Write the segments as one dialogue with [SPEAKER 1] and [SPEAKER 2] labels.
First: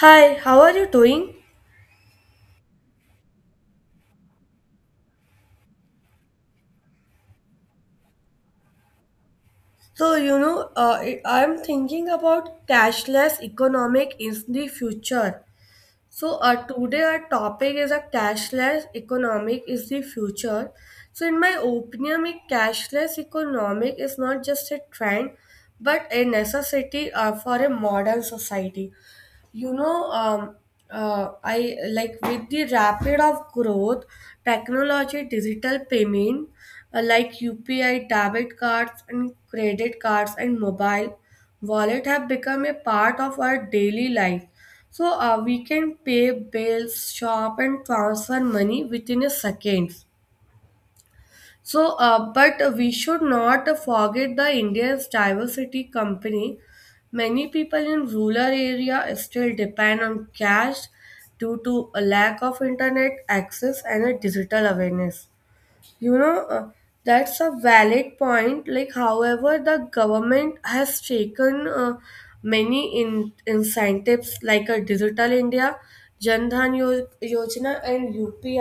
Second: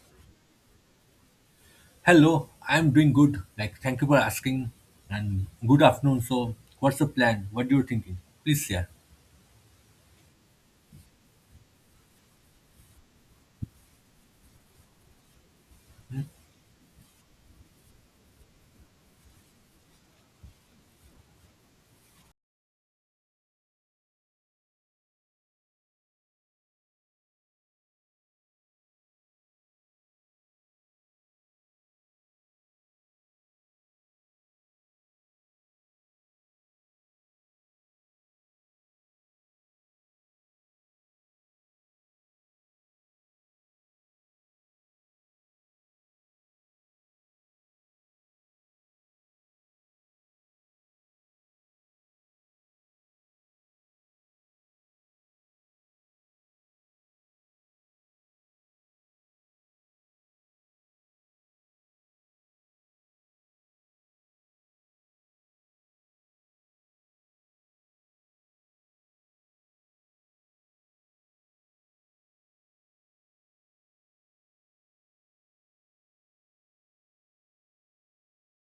[SPEAKER 1] Hi, how are you doing?
[SPEAKER 2] Hello, I'm doing good. Thank you for asking. And good afternoon. So, what's the plan? What you're thinking? Please share.
[SPEAKER 1] I'm thinking about cashless economic in the future. So, today our topic is a cashless economic is the future. In my opinion, a cashless economic is not just a trend, but a necessity for a modern society. you know um, I like with the rapid of growth technology digital payment, like UPI, debit cards and credit cards, and mobile wallet have become a part of our daily life. So we can pay bills, shop, and transfer money within a seconds. So, but we should not forget the India's diversity company. Many people in rural area still depend on cash due to a lack of internet access and a digital awareness. You know that's a valid point. Like, however, the government has taken many incentives like a Digital India, Jan Dhan Yojana, and UPI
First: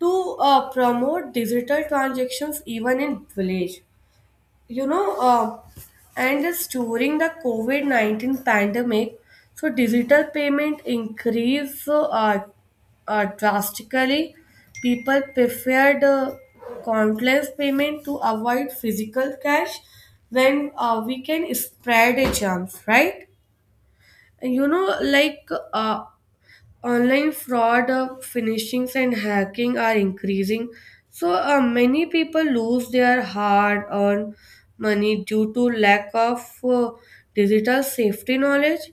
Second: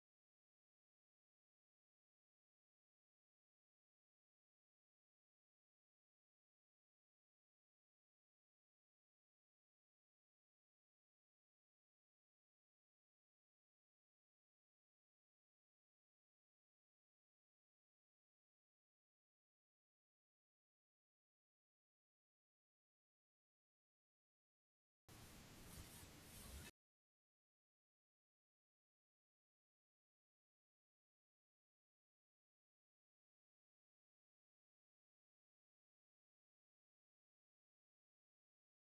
[SPEAKER 1] to promote digital transactions even in village. You know, and it's during the COVID 19 pandemic, so digital payment increased drastically. People preferred contactless payment to avoid physical cash when we can spread a germs, right? you know, like online fraud, phishing, and hacking are increasing. So many people lose their hard-earned money due to lack of digital safety knowledge.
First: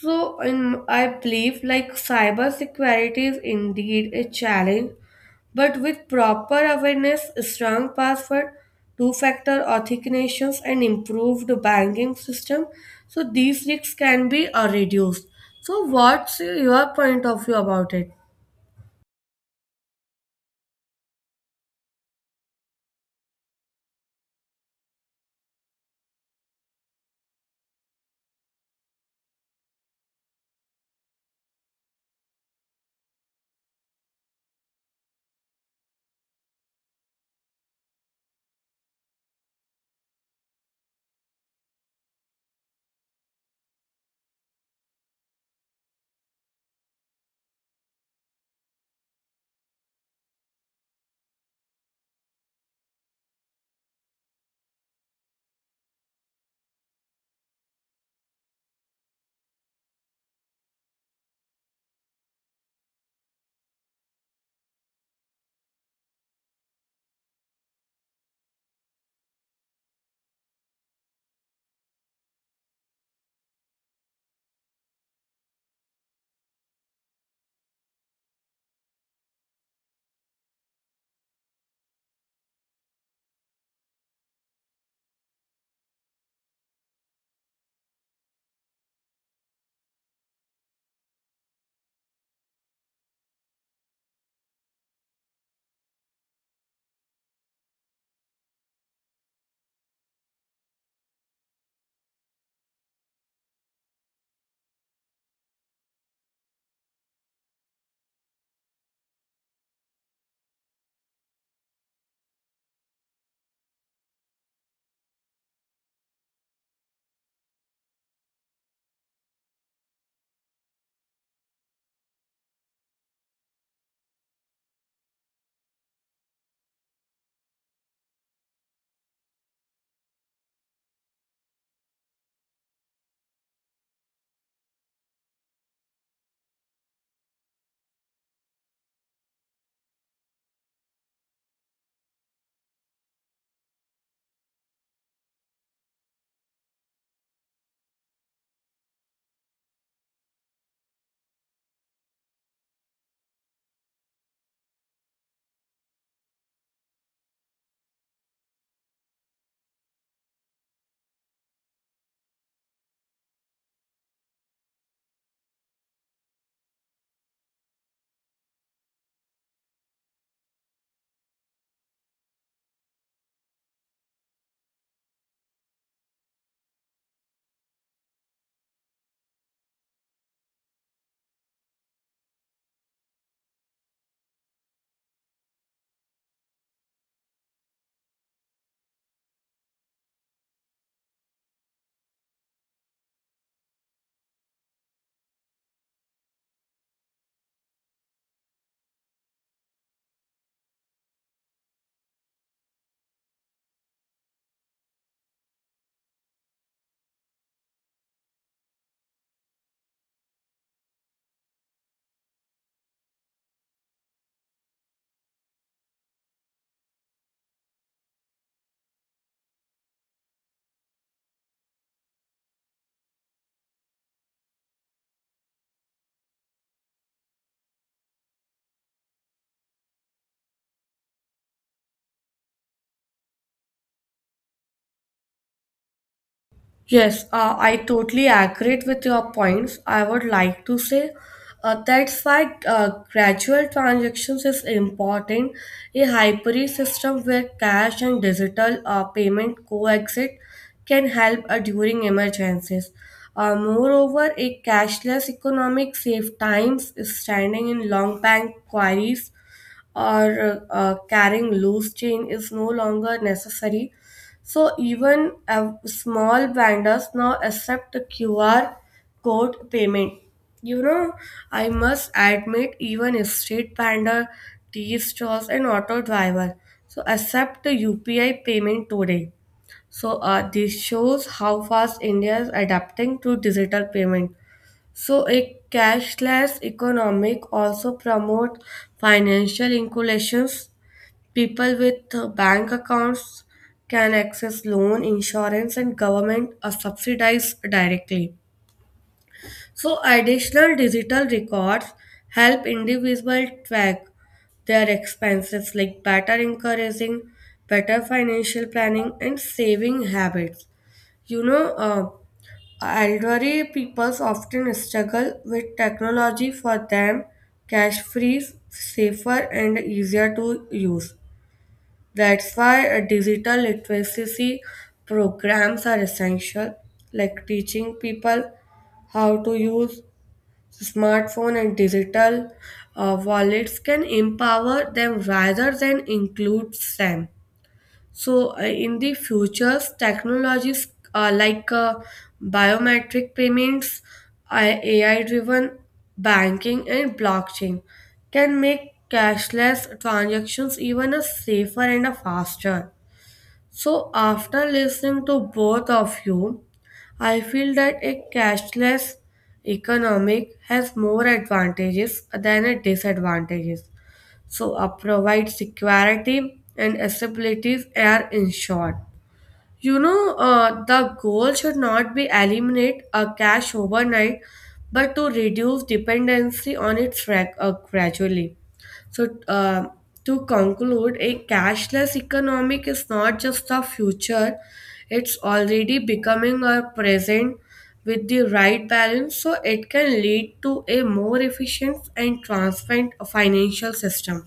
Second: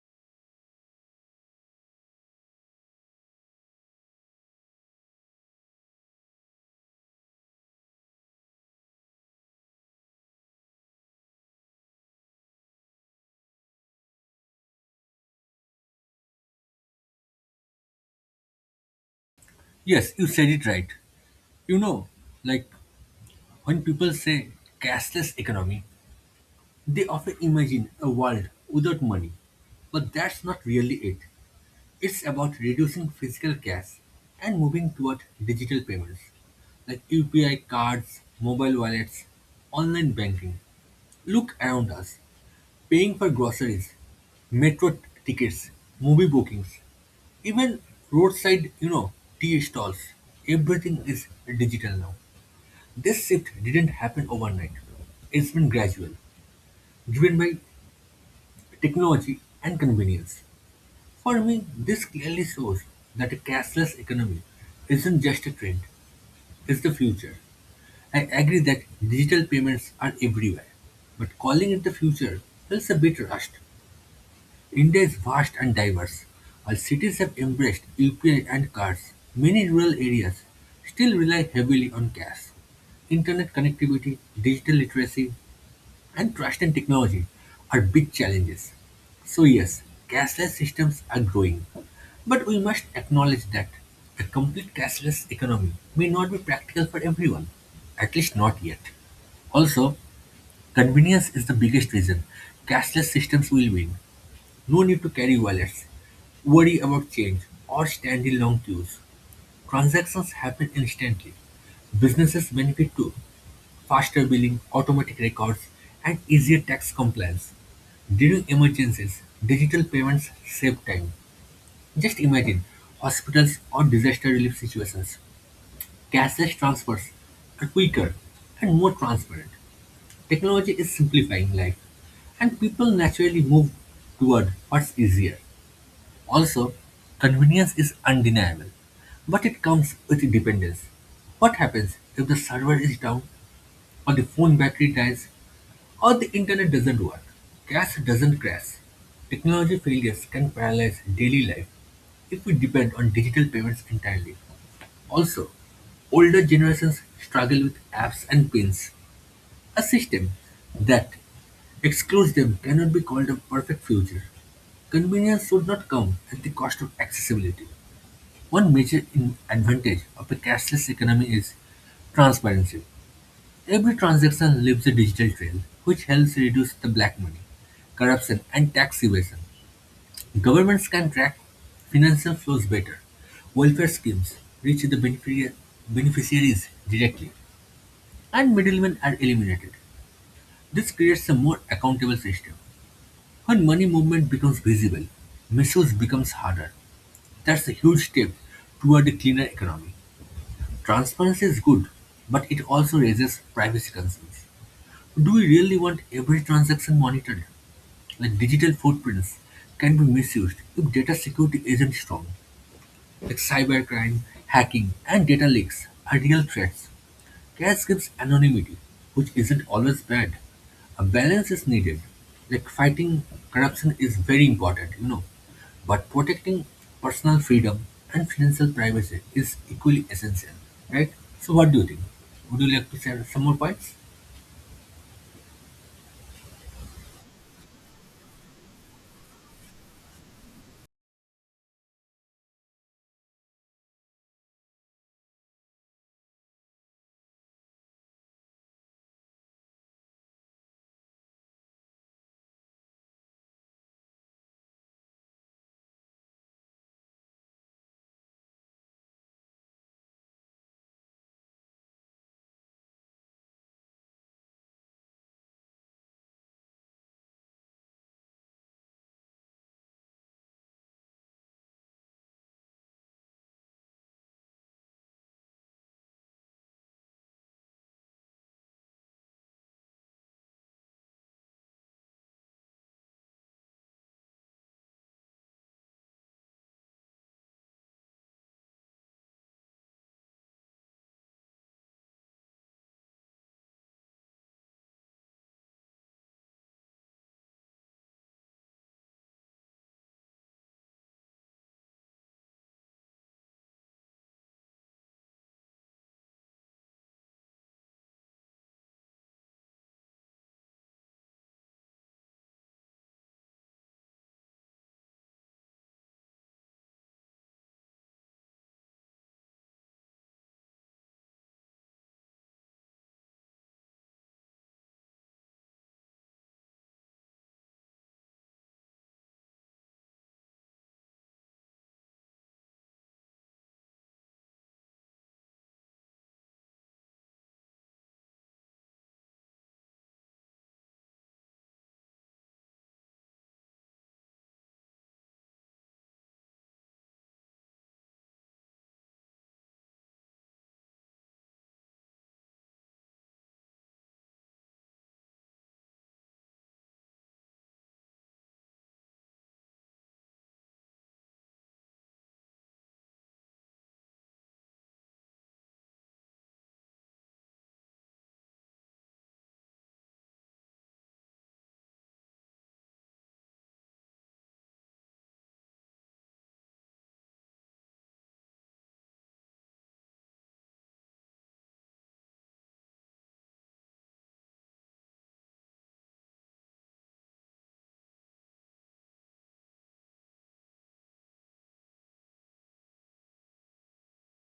[SPEAKER 1] I believe, like, cybersecurity is indeed a challenge, but with proper awareness, strong password, two-factor authentications, and improved banking system, so these risks can be reduced. So, what's your point of view about it?
[SPEAKER 2] Yes, you said it right. You know, like when people say cashless economy, they often imagine a world without money. But that's not really it. It's about reducing physical cash and moving toward digital payments like UPI cards, mobile wallets, online banking. Look around us. Paying for groceries, metro tickets, movie bookings, even roadside, you know, tea stalls, everything is digital now. This shift didn't happen overnight. It's been gradual, driven by technology and convenience. For me, this clearly shows that a cashless economy isn't just a trend, it's the future. I agree that digital payments are everywhere, but calling it the future feels a bit rushed. India is vast and diverse. While cities have embraced UPI and cards, many rural areas still rely heavily on cash. Internet connectivity, digital literacy, and trust in technology are big challenges. So, yes, cashless systems are growing. But we must acknowledge that a complete cashless economy may not be practical for everyone, at least not yet. Also, convenience is the biggest reason cashless systems will win. No need to carry wallets, worry about change, or stand in long queues. Transactions happen instantly. Businesses benefit too. Faster billing, automatic records, and easier tax compliance. During emergencies, digital payments save time. Just imagine hospitals or disaster relief situations. Cashless transfers are quicker and more transparent. Technology is simplifying life, and people naturally move toward what's easier. Also, convenience is undeniable, but it comes with dependence. What happens if the server is down, or the phone battery dies, or the internet doesn't work? Cash doesn't crash. Technology failures can paralyze daily life if we depend on digital payments entirely. Also, older generations struggle with apps and pins. A system that excludes them cannot be called a perfect future. Convenience should not come at the cost of accessibility. One major advantage of a cashless economy is transparency. Every transaction leaves a digital trail, which helps reduce the black money, corruption, and tax evasion. Governments can track financial flows better. Welfare schemes reach the beneficiaries directly, and middlemen are eliminated. This creates a more accountable system. When money movement becomes visible, misuse becomes harder. That's a huge step toward a cleaner economy. Transparency is good, but it also raises privacy concerns. Do we really want every transaction monitored? Like digital footprints can be misused if data security isn't strong. Like cybercrime, hacking, and data leaks are real threats. Cash gives anonymity, which isn't always bad. A balance is needed. Like fighting corruption is very important, but protecting personal freedom and financial privacy is equally essential, right? So, what do you think? Would you like to share some more points?
[SPEAKER 1] Yes, I totally agree with your points. I would like to say that's why gradual transactions is important. A hybrid system where cash and digital payment coexist can help during emergencies. Moreover, a cashless economic saves times standing in long bank queries or carrying loose change is no longer necessary. So even small vendors now accept the QR code payment. You know, I must admit, even a street vendor, tea stalls, and auto driver so accept the UPI payment today. So this shows how fast India is adapting to digital payment. So a cashless economic also promotes financial inclusions. People with bank accounts can access loan, insurance, and government subsidies directly. So additional digital records help individuals track their expenses, like better encouraging better financial planning and saving habits. You know. Elderly people often struggle with technology. For them, cash free is safer and easier to use. That's why digital literacy programs are essential, like teaching people how to use smartphone and digital wallets can empower them rather than include them. So, in the future, technologies uh, like uh, biometric payments, AI driven banking, and blockchain can make cashless transactions even a safer and a faster. So, after listening to both of you, I feel that a cashless economic has more advantages than a disadvantages so provide security and accessibility are ensured. You know, the goal should not be eliminate a cash overnight, but to reduce dependency on it gradually. So, to conclude, a cashless economic is not just a future; it's already becoming a present with the right balance. So it can lead to a more efficient and transparent financial system,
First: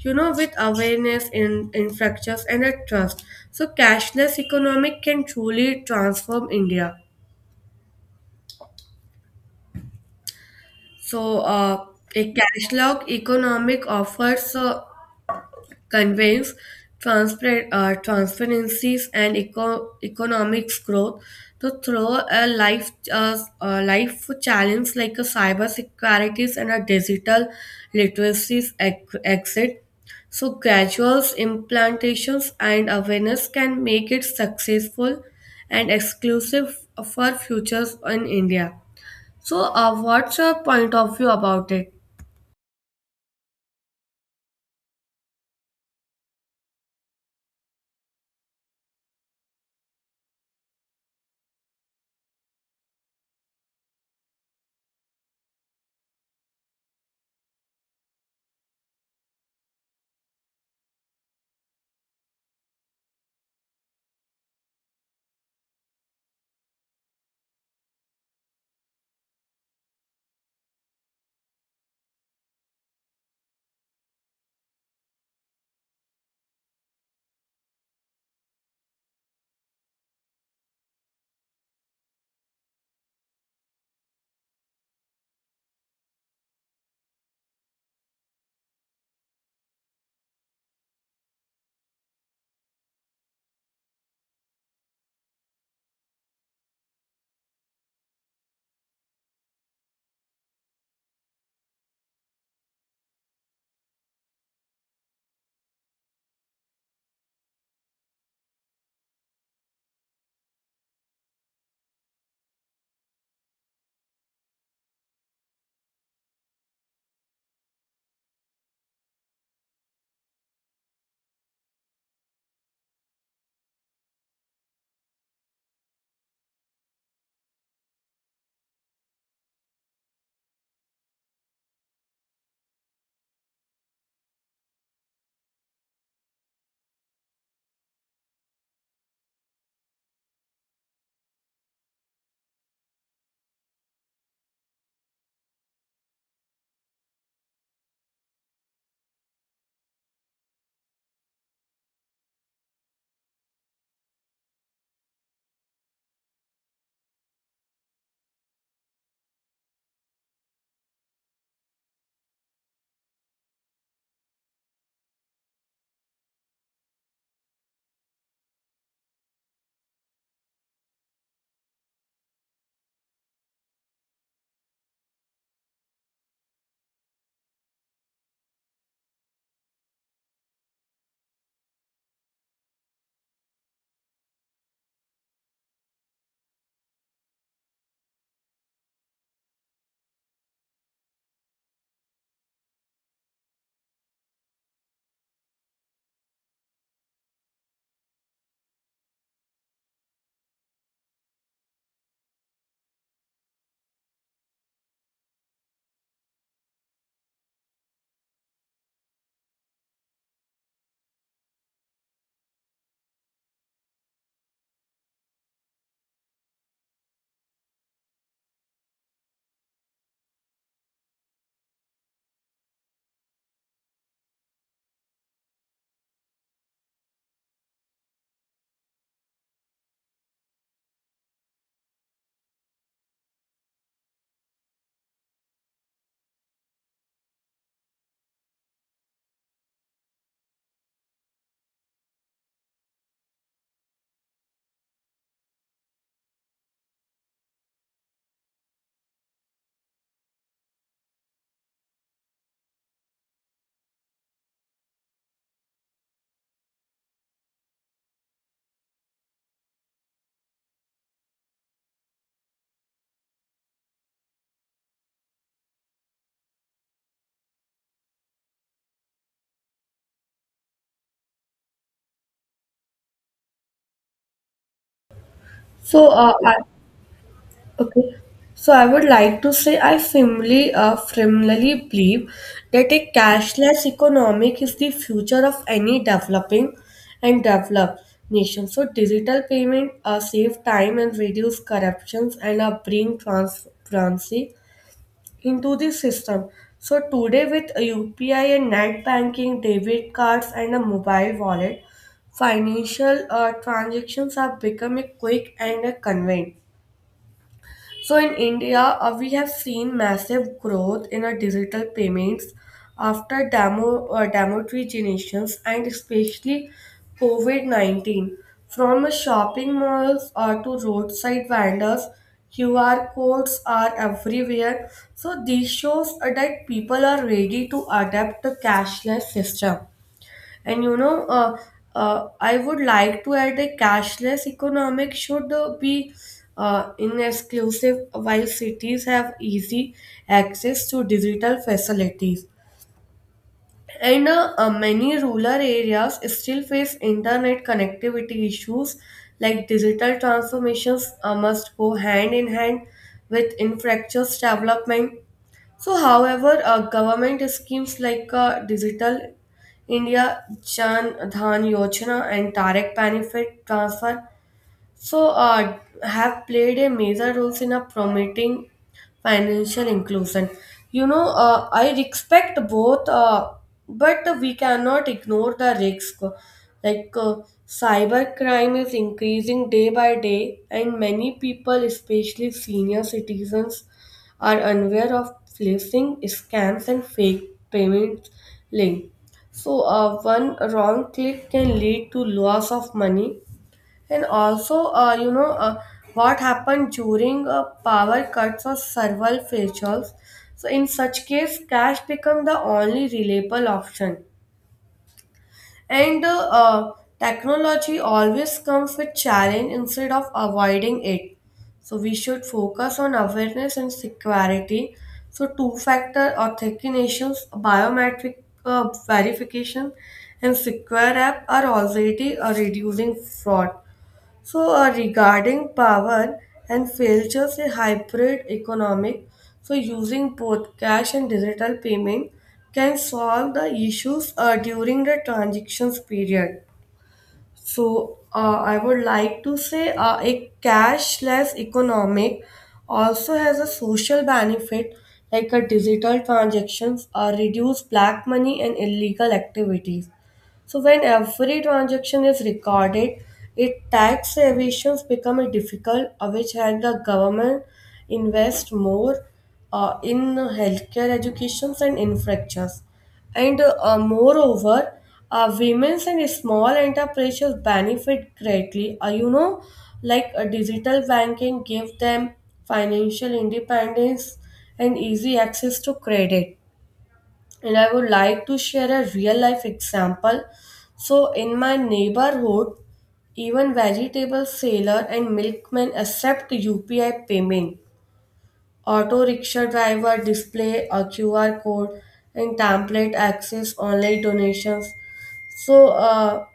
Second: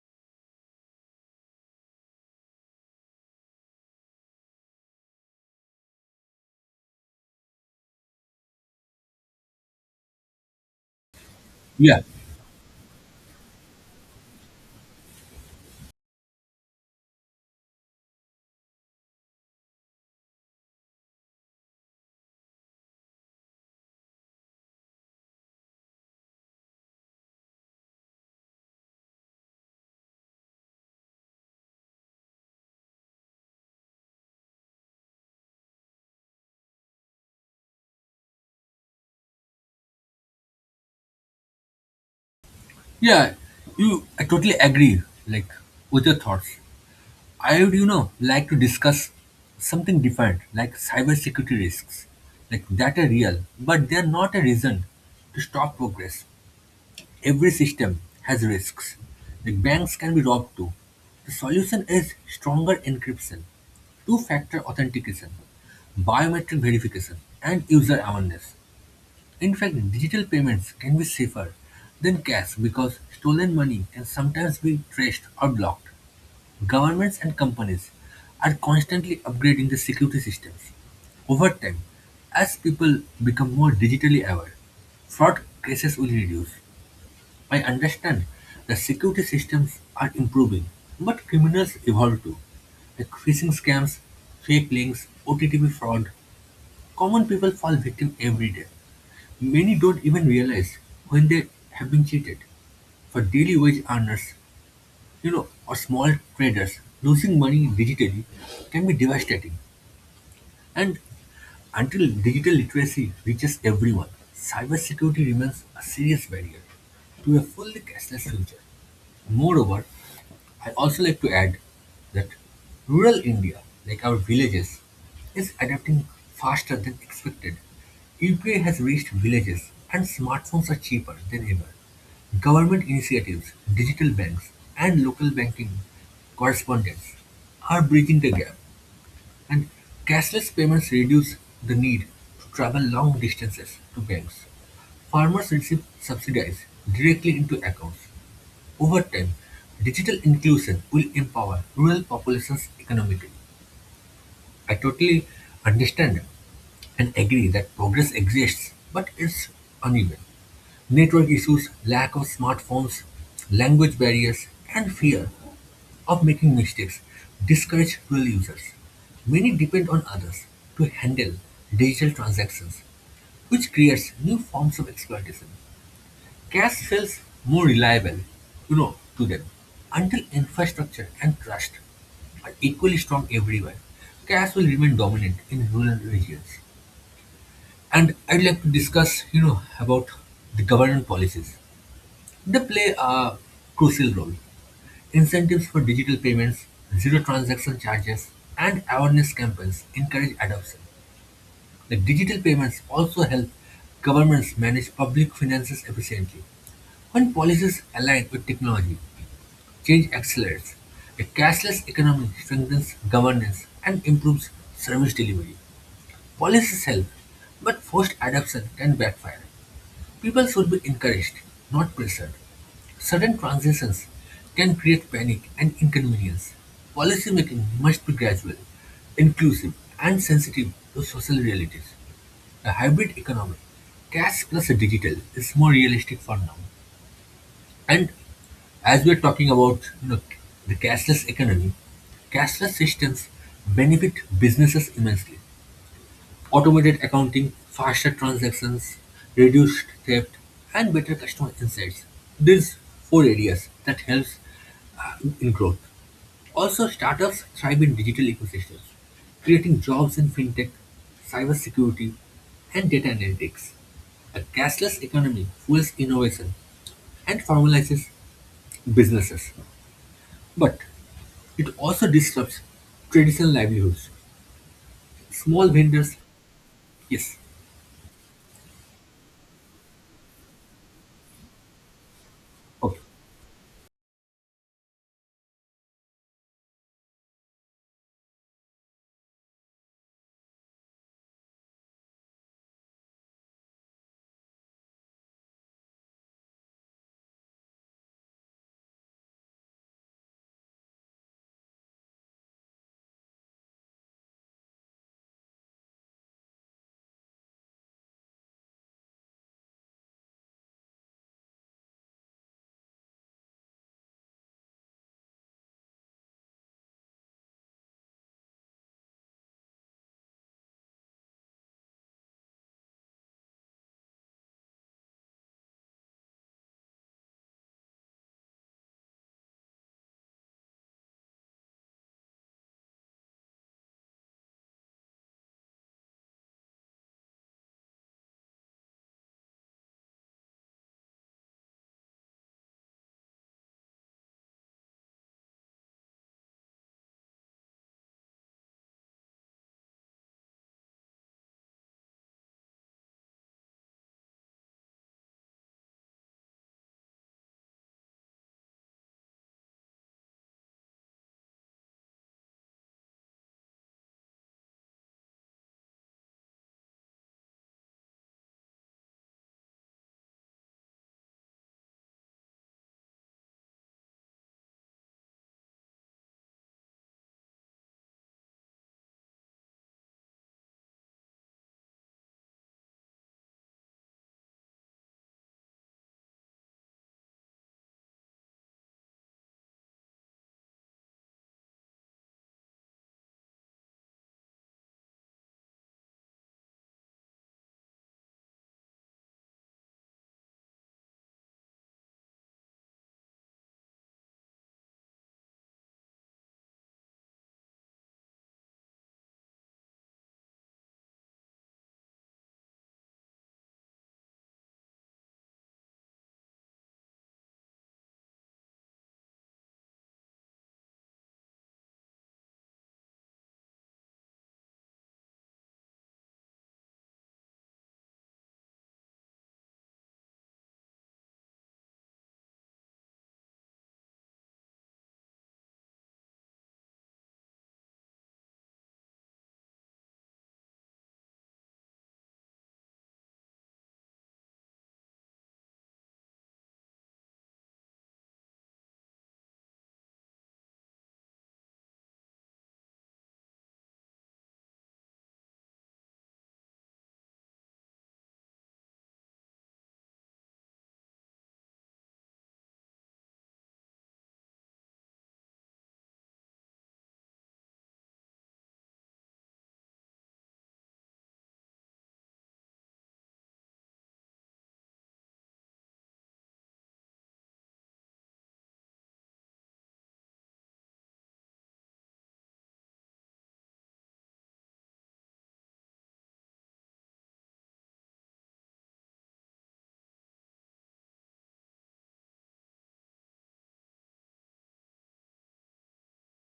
[SPEAKER 1] you know, with awareness in infrastructures and a trust. So cashless economic can truly transform India. So uh,
[SPEAKER 2] Yeah,
[SPEAKER 1] a cashless economic offers conveys transparencies and economics growth to throw a life a life challenge like a cyber securities and a digital literacies exit. So graduals implantations and awareness can make it successful and exclusive for futures in India. So what's your point of view about it?
[SPEAKER 2] yeah, you. I totally agree. Like with your thoughts. I would like to discuss something different, like cybersecurity risks, like that are real, but they're not a reason to stop progress. Every system has risks. Like banks can be robbed too. The solution is stronger encryption, two-factor authentication, biometric verification, and user awareness. In fact, digital payments can be safer than cash because stolen money can sometimes be traced or blocked. Governments and companies are constantly upgrading the security systems. Over time, as people become more digitally aware, fraud cases will reduce. I understand that security systems are improving, but criminals evolve too. Like phishing scams, fake links, OTTP fraud, common people fall victim every day. Many don't even realize when they have been cheated. For daily wage earners, or small traders, losing money digitally can be devastating. And until digital literacy reaches everyone, cybersecurity remains a serious barrier to a fully cashless future. Moreover, I also like to add that rural India, like our villages, is adapting faster than expected. UPI has reached villages and smartphones are cheaper than ever. Government initiatives, digital banks, and local banking correspondents are bridging the gap, and cashless payments reduce the need to travel long distances to banks. Farmers receive subsidies directly into accounts. Over time, digital inclusion will empower rural populations economically. I totally understand and agree that progress exists, but it's uneven. Network issues, lack of smartphones, language barriers, and fear of making mistakes discourage real users. Many depend on others to handle digital transactions, which creates new forms of exploitation. Cash feels more reliable, to them. Until infrastructure and trust are equally strong everywhere, cash will remain dominant in rural regions. And I'd like to discuss about the government policies. They play a crucial role. Incentives for digital payments, zero transaction charges, and awareness campaigns encourage adoption. The digital payments also help governments manage public finances efficiently. When policies align with technology, change accelerates; a cashless economy strengthens governance and improves service delivery. Policies help, but forced adoption can backfire. People should be encouraged, not pressured. Sudden transitions can create panic and inconvenience. Policymaking must be gradual, inclusive, and sensitive to social realities. A hybrid economy, cash plus digital, is more realistic for now. And as we're talking about the cashless economy, cashless systems benefit businesses immensely. Automated accounting, faster transactions, reduced theft, and better customer insights. These four areas that helps uh, in growth. Also, startups thrive in digital ecosystems, creating jobs in fintech, cybersecurity, and data analytics. A cashless economy fuels innovation and formalizes businesses. But it also disrupts traditional livelihoods. Small
[SPEAKER 1] So,
[SPEAKER 2] vendors,
[SPEAKER 1] uh, I,
[SPEAKER 2] yes,
[SPEAKER 1] Okay. So I would like to say I firmly, firmly believe that
[SPEAKER 2] okay,
[SPEAKER 1] a cashless economic is the future of any developing and developed nation. So digital payment save time and reduce corruptions and bring transparency into the system. So today with UPI and net banking, debit cards and a mobile wallet, financial transactions are becoming quick and convenient. So in India, we have seen massive growth in our digital payments after demotizations and especially COVID-19. From shopping malls to roadside vendors, QR codes are everywhere. So this shows that people are ready to adapt to cashless system. And I would like to add a cashless economic should be in exclusive while cities have easy access to digital facilities. And many rural areas still face internet connectivity issues, like digital transformations must go hand in hand with infrastructure development. So, however, government schemes like Digital India, Jan Dhan Yojana, and Direct Benefit Transfer, so, have played a major role in a promoting financial inclusion. You know, I respect both, but we cannot ignore the risk. Like, cyber crime is increasing day by day, and many people, especially senior citizens, are unaware of facing scams and fake payments link. So, one wrong click can lead to loss of money. And also, what happened during power cuts or server failures. So in such case, cash become the only reliable option. And technology always comes with challenge instead of avoiding it. So we should focus on awareness and security. So two-factor authentication, biometric verification, and secure app are already reducing fraud. So, regarding power and failures, a hybrid economic, so using both cash and digital payment can solve the issues during the transactions period. I would like to say a cashless economic also has a social benefit like a digital transactions reduce black money and illegal activities. So when every transaction is recorded, it tax evasions become a difficult, which help the government invest more in healthcare, educations, and infrastructures. And moreover, women's and small enterprises benefit greatly. You know, like, digital banking give them financial independence and easy access to credit. And I would like to share a real life example. So in my neighborhood, even vegetable seller and milkman accept UPI payment. Auto rickshaw driver display a QR code and template access online donations. So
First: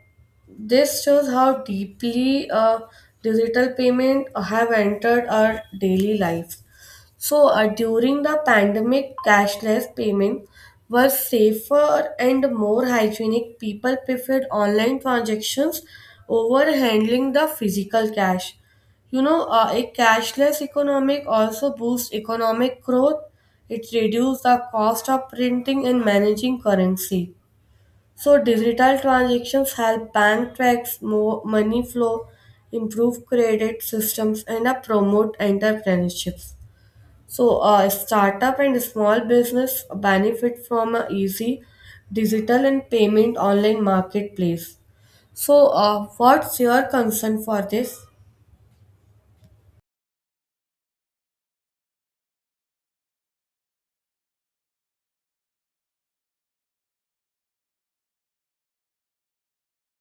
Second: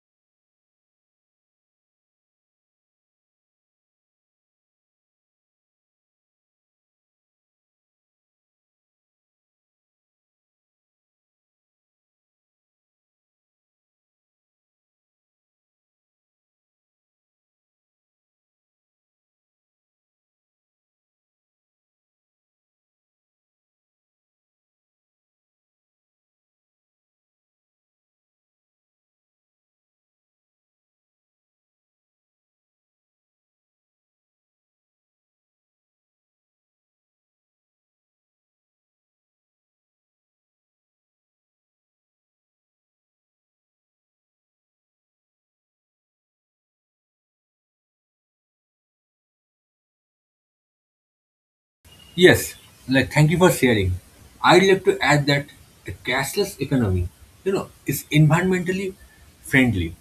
[SPEAKER 1] this shows how deeply digital payment have entered our daily life. During the pandemic, cashless payments were safer and more hygienic. People preferred online transactions over handling the physical cash. You know, a cashless economic also boosts economic growth. It reduces the cost of printing and managing currency. So digital transactions help bank tracks more money flow, improve credit systems, and promote entrepreneurships. So, startup and small business benefit from a easy digital and payment online marketplace. So, what's your concern for this?
[SPEAKER 2] yes, like thank you for sharing. I'd like to add that the cashless economy is environmentally friendly,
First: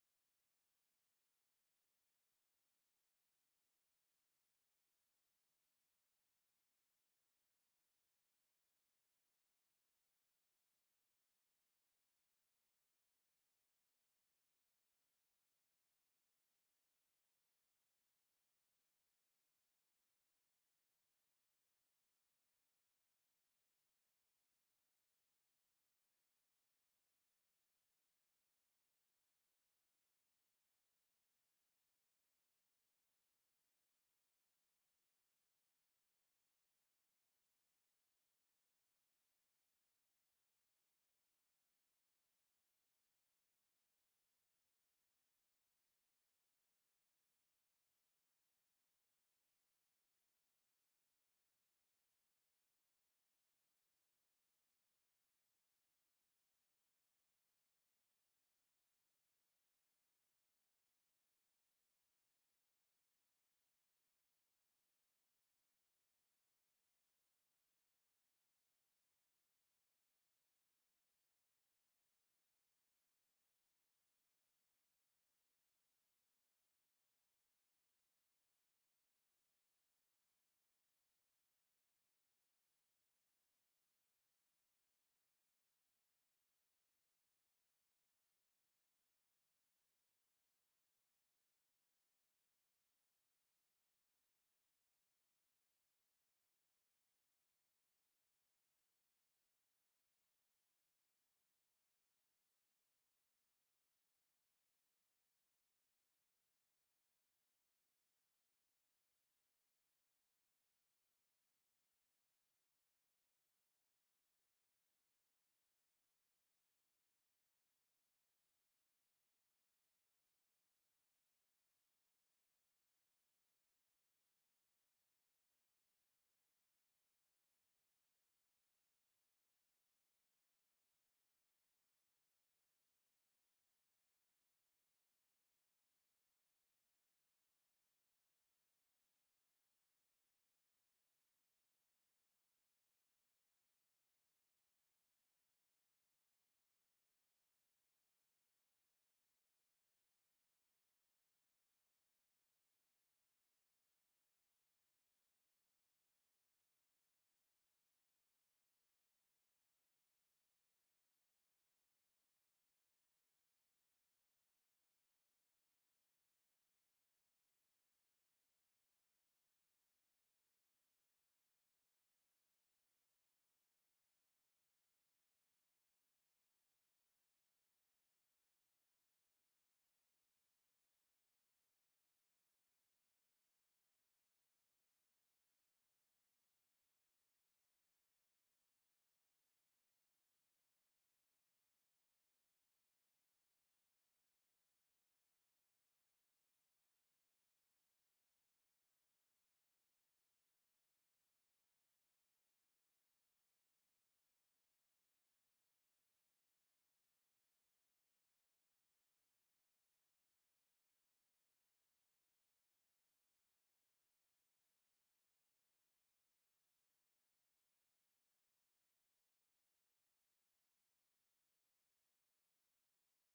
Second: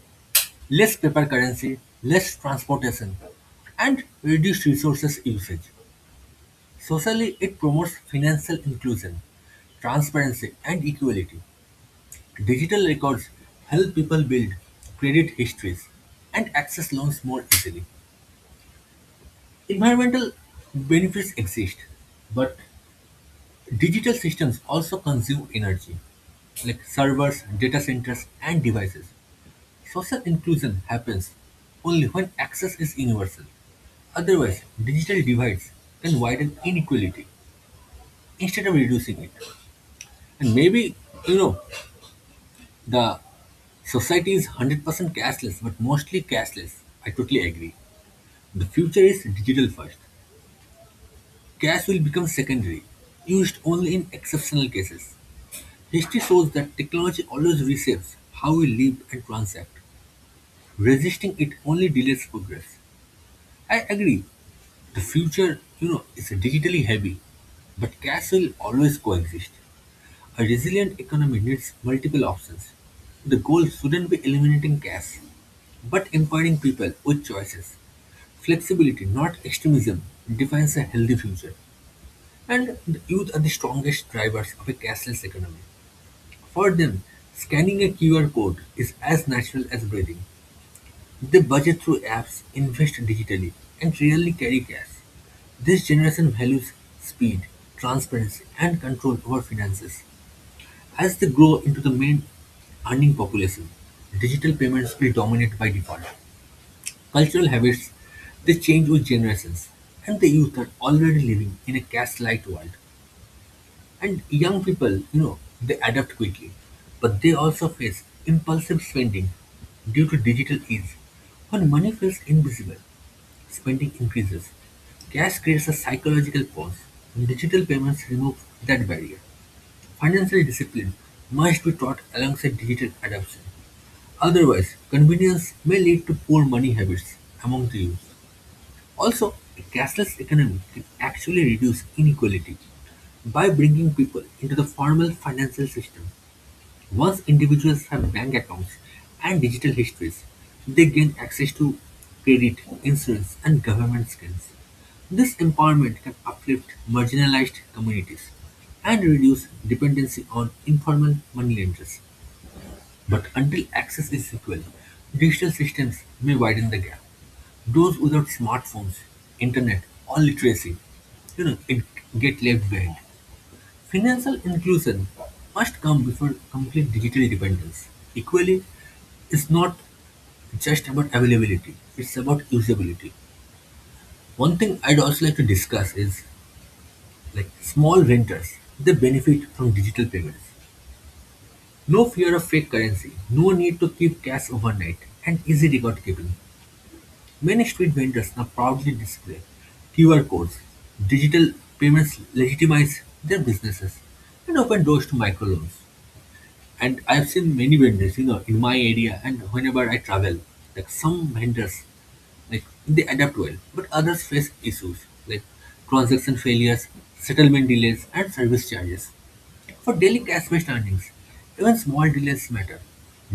[SPEAKER 2] less paper currency, less transportation, and reduced resources usage. Socially, it promotes financial inclusion, transparency, and equality. Digital records help people build credit histories and access loans more easily. Environmental benefits exist, but digital systems also consume energy, like servers, data centers, and devices. Social inclusion happens only when access is universal. Otherwise, digital divides can widen inequality instead of reducing it. And maybe, you know, the society is 100% cashless, but mostly cashless. I totally agree. The future is digital first. Cash will become secondary, used only in exceptional cases. History shows that technology always reshapes how we live and transact. Resisting it only delays progress. I agree, the future is digitally heavy, but cash will always coexist. A resilient economy needs multiple options. The goal shouldn't be eliminating cash, but empowering people with choices. Flexibility, not extremism, defines a healthy future. And the youth are the strongest drivers of a cashless economy. For them, scanning a QR code is as natural as breathing. They budget through apps, invest digitally, and rarely carry cash. This generation values speed, transparency, and control over finances. As they grow into the main earning population, digital payments will dominate by default. Cultural habits they change with generations, and the youth are already living in a cash-light world. And young people, they adapt quickly, but they also face impulsive spending due to digital ease. When money feels invisible, spending increases. Cash creates a psychological pause, and digital payments remove that barrier. Financial discipline must be taught alongside digital adoption. Otherwise, convenience may lead to poor money habits among the youth. Also, a cashless economy can actually reduce inequality. By bringing people into the formal financial system, once individuals have bank accounts and digital histories, they gain access to credit, insurance, and government schemes. This empowerment can uplift marginalized communities and reduce dependency on informal money lenders. But until access is equal, digital systems may widen the gap. Those without smartphones, internet, or literacy, it get left behind. Financial inclusion must come before complete digital dependence. Equally, it's not just about availability, it's about usability. One thing I'd also like to discuss is like small renters, they benefit from digital payments. No fear of fake currency, no need to keep cash overnight, and easy record keeping. Many street vendors now proudly display QR codes. Digital payments legitimize their businesses and open doors to microloans. And I've seen many vendors, in my area and whenever I travel, like some vendors, like they adapt well, but others face issues like transaction failures, settlement delays, and service charges. For daily cash based earnings, even small delays matter.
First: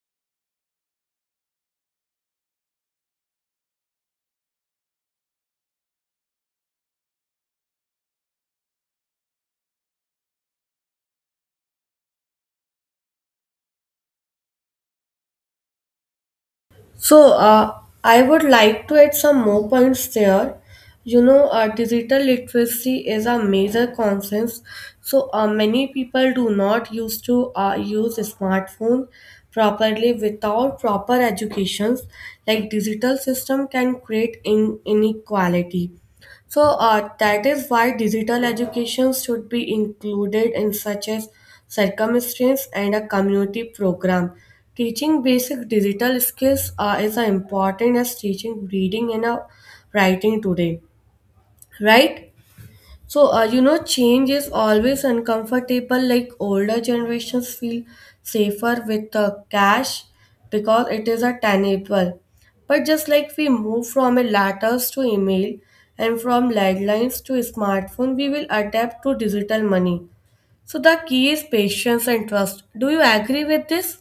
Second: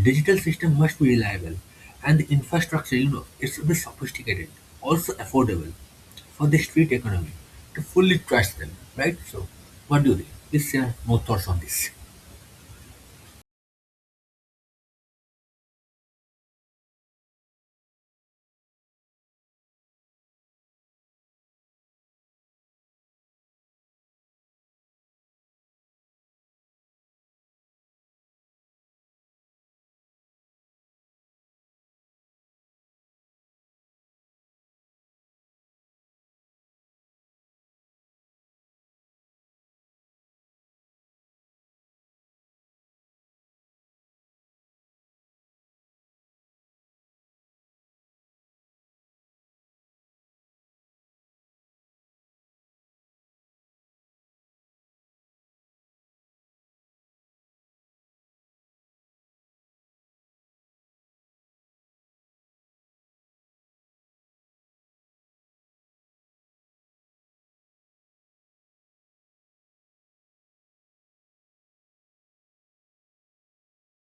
[SPEAKER 2] Digital system must be reliable, and the infrastructure it should be sophisticated, also affordable for the street economy to fully trust them, right? So, what do you think? Please share more thoughts on this.
[SPEAKER 1] So, I would like to add some more points there. You know, digital literacy is a major concern. So, many people do not used to use smartphone properly without proper educations. Like digital system can create in inequality. That is why digital education should be included in such as circumstance and a community program. Teaching basic digital skills is as important as teaching reading and writing today, right? So, you know, change is always uncomfortable. Like older generations feel safer with cash because it is a tangible. But just like we move from a letters to email and from landlines to smartphone, we will adapt to digital money. So the key is patience and trust. Do you agree with this?